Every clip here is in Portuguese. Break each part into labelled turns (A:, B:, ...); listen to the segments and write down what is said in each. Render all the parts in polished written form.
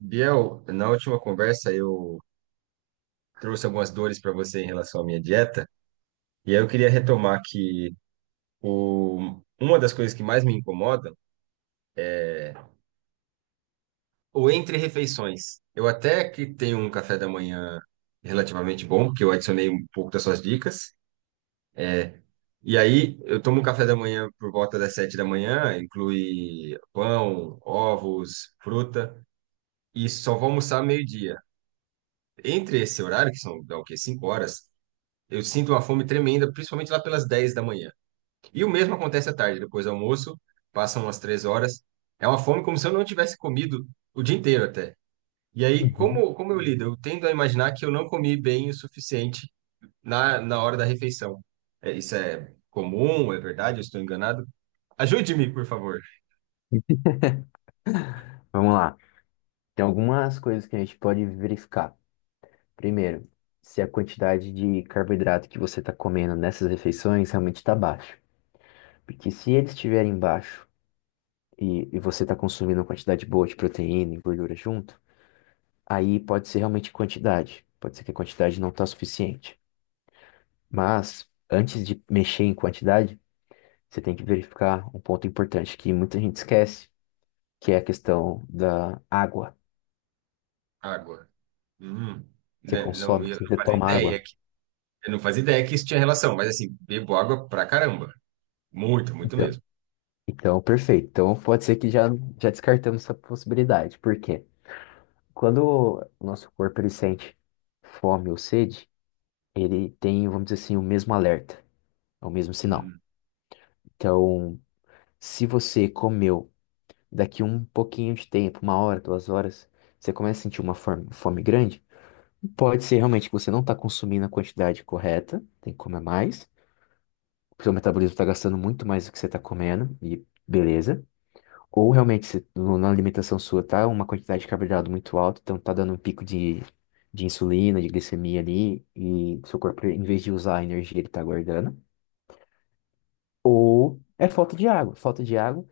A: Biel, na última conversa eu trouxe algumas dores para você em relação à minha dieta, e aí eu queria retomar que uma das coisas que mais me incomoda, o entre refeições. Eu até que tenho um café da manhã relativamente bom, porque eu adicionei um pouco das suas dicas, e aí eu tomo um café da manhã por volta das 7 da manhã, inclui pão, ovos, fruta, e só vou almoçar meio-dia. Entre esse horário, que são, dá o quê? 5 horas, eu sinto uma fome tremenda, principalmente lá pelas 10 da manhã. E o mesmo acontece à tarde, depois do almoço, passam umas 3 horas. É uma fome como se eu não tivesse comido o dia inteiro até. E aí,
B: Uhum.
A: como eu lido? Eu tendo a imaginar que eu não comi bem o suficiente na hora da refeição. É, isso é comum? É verdade? Eu estou enganado? Ajude-me, por favor.
B: Vamos lá. Tem algumas coisas que a gente pode verificar. Primeiro, se a quantidade de carboidrato que você está comendo nessas refeições realmente está baixa. Porque se eles estiverem baixo e você está consumindo uma quantidade boa de proteína e gordura junto, aí pode ser realmente quantidade. Pode ser que a quantidade não está suficiente. Mas, antes de mexer em quantidade, você tem que verificar um ponto importante que muita gente esquece, que é a questão da água.
A: Água. Hum.
B: Você
A: Né? Não,
B: consome, que você toma água.
A: eu não fazia ideia que isso tinha relação, mas assim, bebo água pra caramba. Muito, muito
B: então,
A: mesmo.
B: Então, perfeito. Então, pode ser que já descartamos essa possibilidade. Por quê? Quando o nosso corpo ele sente fome ou sede, ele tem, vamos dizer assim, o mesmo alerta, é o mesmo sinal.
A: Hum.
B: Então, se você comeu daqui um pouquinho de tempo, uma hora, duas horas, você começa a sentir uma fome, fome grande, pode ser realmente que você não está consumindo a quantidade correta, tem que comer mais, o seu metabolismo está gastando muito mais do que você está comendo, e beleza. Ou realmente se na alimentação sua tá uma quantidade de carboidrato muito alta, então tá dando um pico de insulina, de glicemia ali, e seu corpo, em vez de usar a energia, ele tá guardando. Ou é falta de água. Falta de água.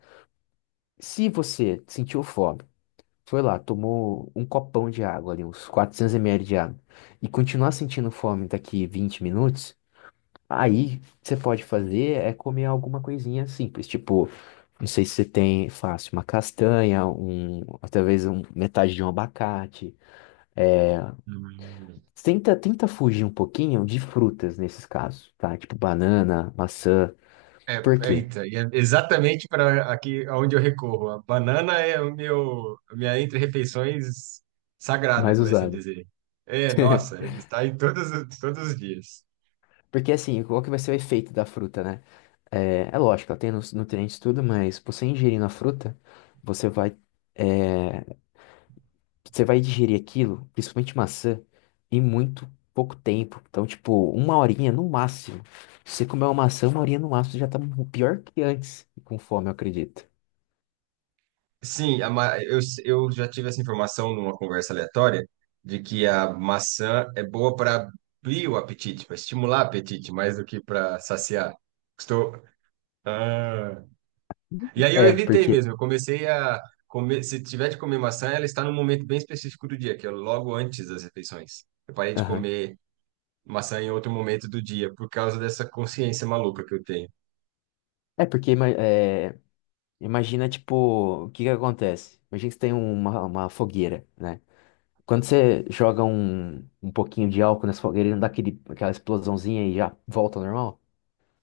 B: Se você sentiu fome, foi lá, tomou um copão de água ali, uns 400 ml de água, e continuar sentindo fome daqui 20 minutos, aí, o que você pode fazer é comer alguma coisinha simples, tipo, não sei se você tem fácil, uma castanha, um, ou talvez um, metade de um abacate.
A: Hum.
B: Tenta, tenta fugir um pouquinho de frutas nesses casos, tá? Tipo banana, maçã.
A: É,
B: Por quê?
A: eita, e é exatamente para aqui aonde eu recorro. A banana é o meu, a minha entre-refeições sagrada,
B: Mais
A: por assim
B: usado.
A: dizer. É, nossa, ele está em todos os dias.
B: Porque assim, qual que vai ser o efeito da fruta, né? É, é lógico, ela tem nutrientes e tudo, mas você ingerindo a fruta, você vai, é, você vai digerir aquilo, principalmente maçã, em muito pouco tempo. Então, tipo, uma horinha no máximo. Se você comer uma maçã, uma horinha no máximo, você já tá pior que antes, com fome, eu acredito.
A: Sim, eu já tive essa informação numa conversa aleatória de que a maçã é boa para abrir o apetite, para estimular o apetite, mais do que para saciar. Estou. Ah. E aí eu
B: É,
A: evitei
B: porque.
A: mesmo. Eu comecei a comer. Se tiver de comer maçã, ela está num momento bem específico do dia, que é logo antes das refeições. Eu parei de
B: Aham.
A: comer maçã em outro momento do dia, por causa dessa consciência maluca que eu tenho.
B: É, porque ima- é, imagina, tipo, o que que acontece? Imagina que você tem uma fogueira, né? Quando você joga um pouquinho de álcool nessa fogueira, ele não dá aquele, aquela explosãozinha e já volta ao normal?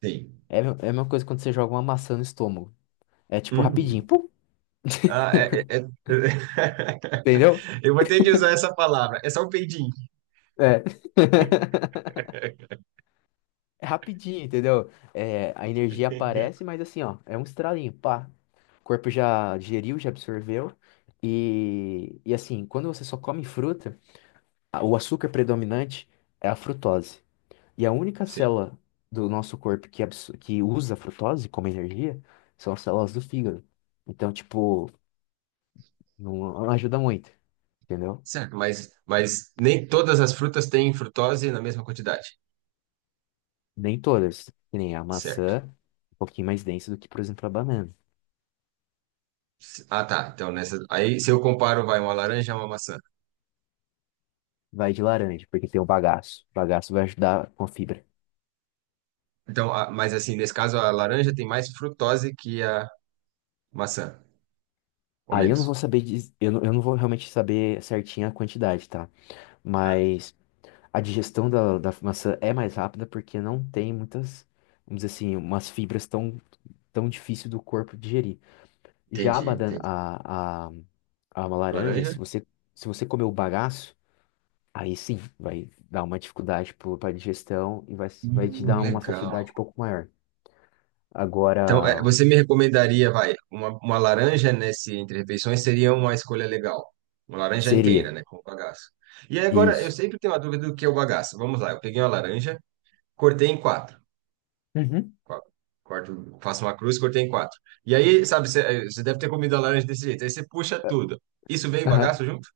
A: Sim.
B: É, é a mesma coisa quando você joga uma maçã no estômago. É tipo
A: Hum.
B: rapidinho, pum,
A: Ah,
B: entendeu?
A: Eu vou ter de usar essa palavra. É só um peidinho.
B: É. É rapidinho, entendeu? É, a energia aparece, mas assim, ó, é um estralinho, pá. O corpo já digeriu, já absorveu. E assim, quando você só come fruta, o açúcar predominante é a frutose. E a única
A: Sim.
B: célula do nosso corpo que, que usa a frutose como energia são as células do fígado. Então, tipo, não ajuda muito, entendeu?
A: Certo, mas nem todas as frutas têm frutose na mesma quantidade.
B: Nem todas, que nem a
A: Certo.
B: maçã, um pouquinho mais densa do que, por exemplo, a banana.
A: Ah, tá. Então, aí, se eu comparo, vai uma laranja a uma maçã.
B: Vai de laranja, porque tem o bagaço. O bagaço vai ajudar com a fibra.
A: Então, mas assim, nesse caso, a laranja tem mais frutose que a maçã, ou
B: Aí eu não vou
A: menos.
B: saber, eu não vou realmente saber certinho a quantidade, tá?
A: Ah,
B: Mas a digestão da maçã é mais rápida porque não tem muitas, vamos dizer assim, umas fibras tão, tão difícil do corpo digerir. Já a,
A: entendi,
B: badan-
A: entendi.
B: a uma laranja,
A: Laranja?
B: se você, se você comer o bagaço, aí sim, vai dar uma dificuldade para a digestão e vai, vai te dar uma
A: Legal.
B: saciedade um pouco maior. Agora,
A: Então, é, você me recomendaria, vai, uma laranja nesse entre refeições seria uma escolha legal. Uma laranja inteira,
B: seria
A: né, com o bagaço. E aí, agora, eu
B: isso.
A: sempre tenho uma dúvida do que é o bagaço. Vamos lá, eu peguei uma laranja, cortei em quatro. Qua- Corto, faço uma cruz, cortei em quatro. E aí, sabe, você deve ter comido a laranja desse jeito. Aí você puxa tudo. Isso veio
B: Aham.
A: bagaço junto?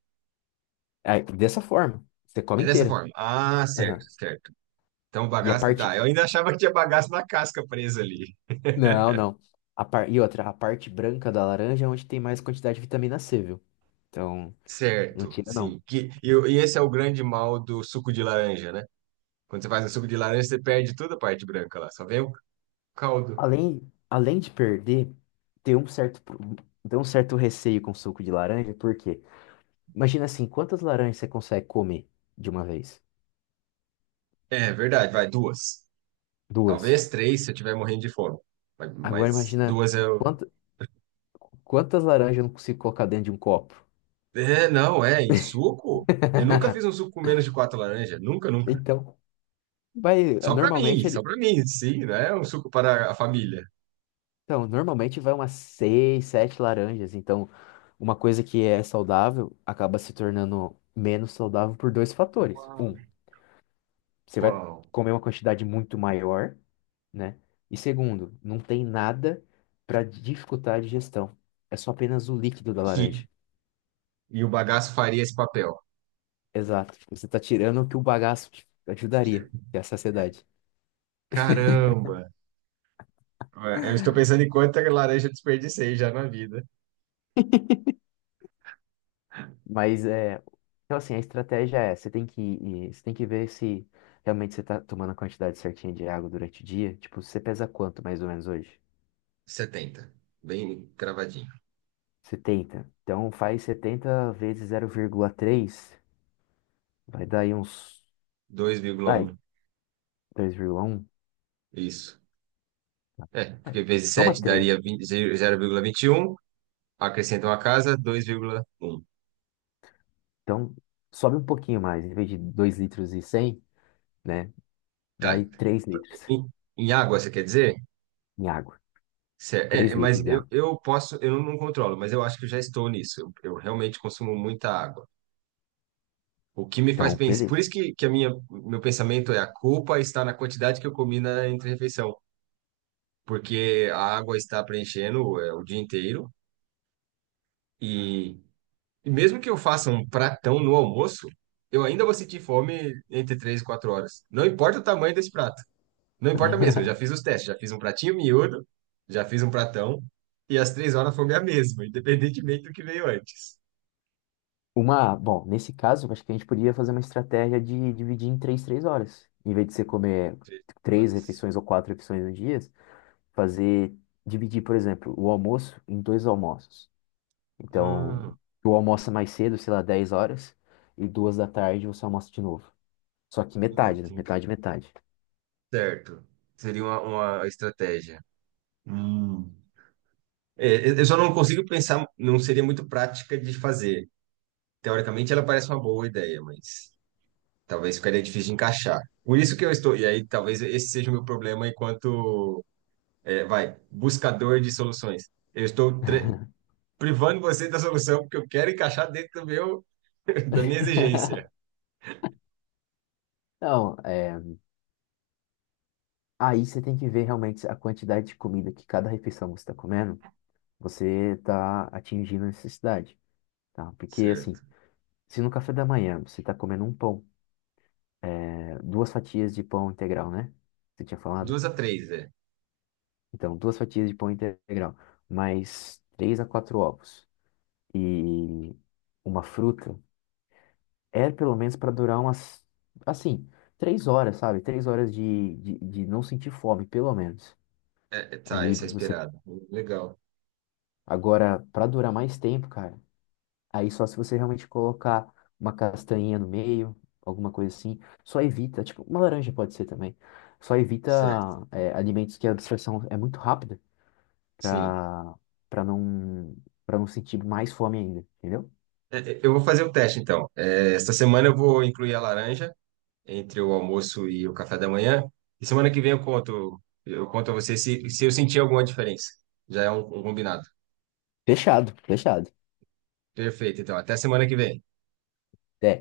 B: Aí, dessa forma, você come
A: É dessa
B: inteira.
A: forma. Ah, certo,
B: Aham.
A: certo. Então,
B: E a
A: bagaço. Tá,
B: parte.
A: eu ainda achava que tinha bagaço na casca presa ali.
B: Não, não. A par... E outra, a parte branca da laranja é onde tem mais quantidade de vitamina C, viu? Então, não
A: Certo,
B: tira, não.
A: sim. E esse é o grande mal do suco de laranja, né? Quando você faz um suco de laranja, você perde toda a parte branca lá, só vem o caldo.
B: Além de perder, tem um certo, tem um certo receio com suco de laranja, porque imagina assim, quantas laranjas você consegue comer de uma vez?
A: É verdade, vai duas.
B: Duas.
A: Talvez três se eu estiver morrendo de fome. Mas,
B: Agora
A: mas
B: imagina
A: duas eu.
B: quant- quantas laranjas eu não consigo colocar dentro de um copo.
A: É, não, é. E suco? Eu nunca fiz um suco com menos de quatro laranjas. Nunca, nunca.
B: Então, vai, normalmente
A: Só pra mim, sim, né? Um suco para a família.
B: então, normalmente vai umas 6, 7 laranjas. Então, uma coisa que é saudável acaba se tornando menos saudável por dois fatores.
A: Uau.
B: Um, você vai
A: Uau.
B: comer uma quantidade muito maior, né? E segundo, não tem nada para dificultar a digestão. É só apenas o líquido da
A: Que
B: laranja.
A: E o bagaço faria esse papel.
B: Exato. Você está tirando o que o bagaço te ajudaria, que é a saciedade.
A: Caramba! Ué, eu estou pensando em quanta laranja eu desperdicei já na vida.
B: Mas é, então assim, a estratégia é, você tem que você tem que ver se realmente você está tomando a quantidade certinha de água durante o dia. Tipo, você pesa quanto mais ou menos hoje?
A: 70, bem cravadinho.
B: 70. Então faz 70 vezes 0,3, vai dar aí uns,
A: dois vírgula
B: vai,
A: um,
B: 2,1.
A: Isso. É,
B: É,
A: porque vezes
B: toma
A: sete daria
B: três.
A: 20. 0,21. Acrescenta uma casa, 2,1.
B: Então sobe um pouquinho mais, em vez de 2 litros e 100, né?
A: Tá.
B: Vai 3 litros
A: Em, em água, você quer dizer?
B: em água. três
A: Mas
B: litros de
A: eu,
B: água.
A: eu posso, eu não controlo, mas eu acho que eu já estou nisso. Eu realmente consumo muita água. O que me faz
B: Então,
A: pensar. Por
B: beleza.
A: isso que a minha, meu pensamento é a culpa está na quantidade que eu comi na entre porque a água está preenchendo o dia inteiro e, e mesmo que eu faça um pratão no almoço, eu ainda vou sentir fome entre 3 e 4 horas. Não importa o tamanho desse prato. Não importa mesmo, eu já fiz os testes, já fiz um pratinho miúdo, já fiz um pratão e às 3 horas a fome é a mesma, independentemente do que veio antes.
B: Uma, bom, nesse caso, acho que a gente poderia fazer uma estratégia de dividir em três, três horas. Em vez de você comer
A: 3
B: três
A: horas.
B: refeições ou quatro refeições no dia, fazer, dividir, por exemplo, o almoço em dois almoços. Então,
A: Hum,
B: tu almoça mais cedo, sei lá, 10 horas, e duas da tarde você almoça de novo. Só que metade, né?
A: entendi.
B: Metade, metade.
A: Certo. Seria uma, estratégia. Hum. É, eu só não consigo pensar, não seria muito prática de fazer. Teoricamente, ela parece uma boa ideia, mas talvez ficaria difícil de encaixar. Por isso que eu estou. E aí, talvez esse seja o meu problema enquanto, é, vai, buscador de soluções. Eu estou privando você da solução porque eu quero encaixar dentro do meu, da minha exigência.
B: Não, é, aí você tem que ver realmente a quantidade de comida que cada refeição você está comendo, você está atingindo a necessidade, tá? Porque, assim,
A: Certo.
B: se no café da manhã você está comendo um pão, né, duas fatias de pão integral, né? Você tinha falado?
A: Duas a três, é.
B: Então, duas fatias de pão integral, mais 3 a 4 ovos e uma fruta, é pelo menos para durar umas, assim, 3 horas, sabe? 3 horas de não sentir fome, pelo menos.
A: Tá,
B: Ali
A: isso é
B: você.
A: esperado. Legal.
B: Agora, para durar mais tempo, cara. Aí só se você realmente colocar uma castanhinha no meio, alguma coisa assim, só evita, tipo, uma laranja pode ser também. Só evita
A: Certo.
B: é, alimentos que a absorção é muito rápida
A: Sim.
B: para para não para não sentir mais fome ainda, entendeu?
A: É, eu vou fazer o teste, então. É, esta semana eu vou incluir a laranja. Entre o almoço e o café da manhã. E semana que vem eu conto, a você se eu sentir alguma diferença. Já é um combinado.
B: Fechado, fechado.
A: Perfeito, então. Até semana que vem.
B: É.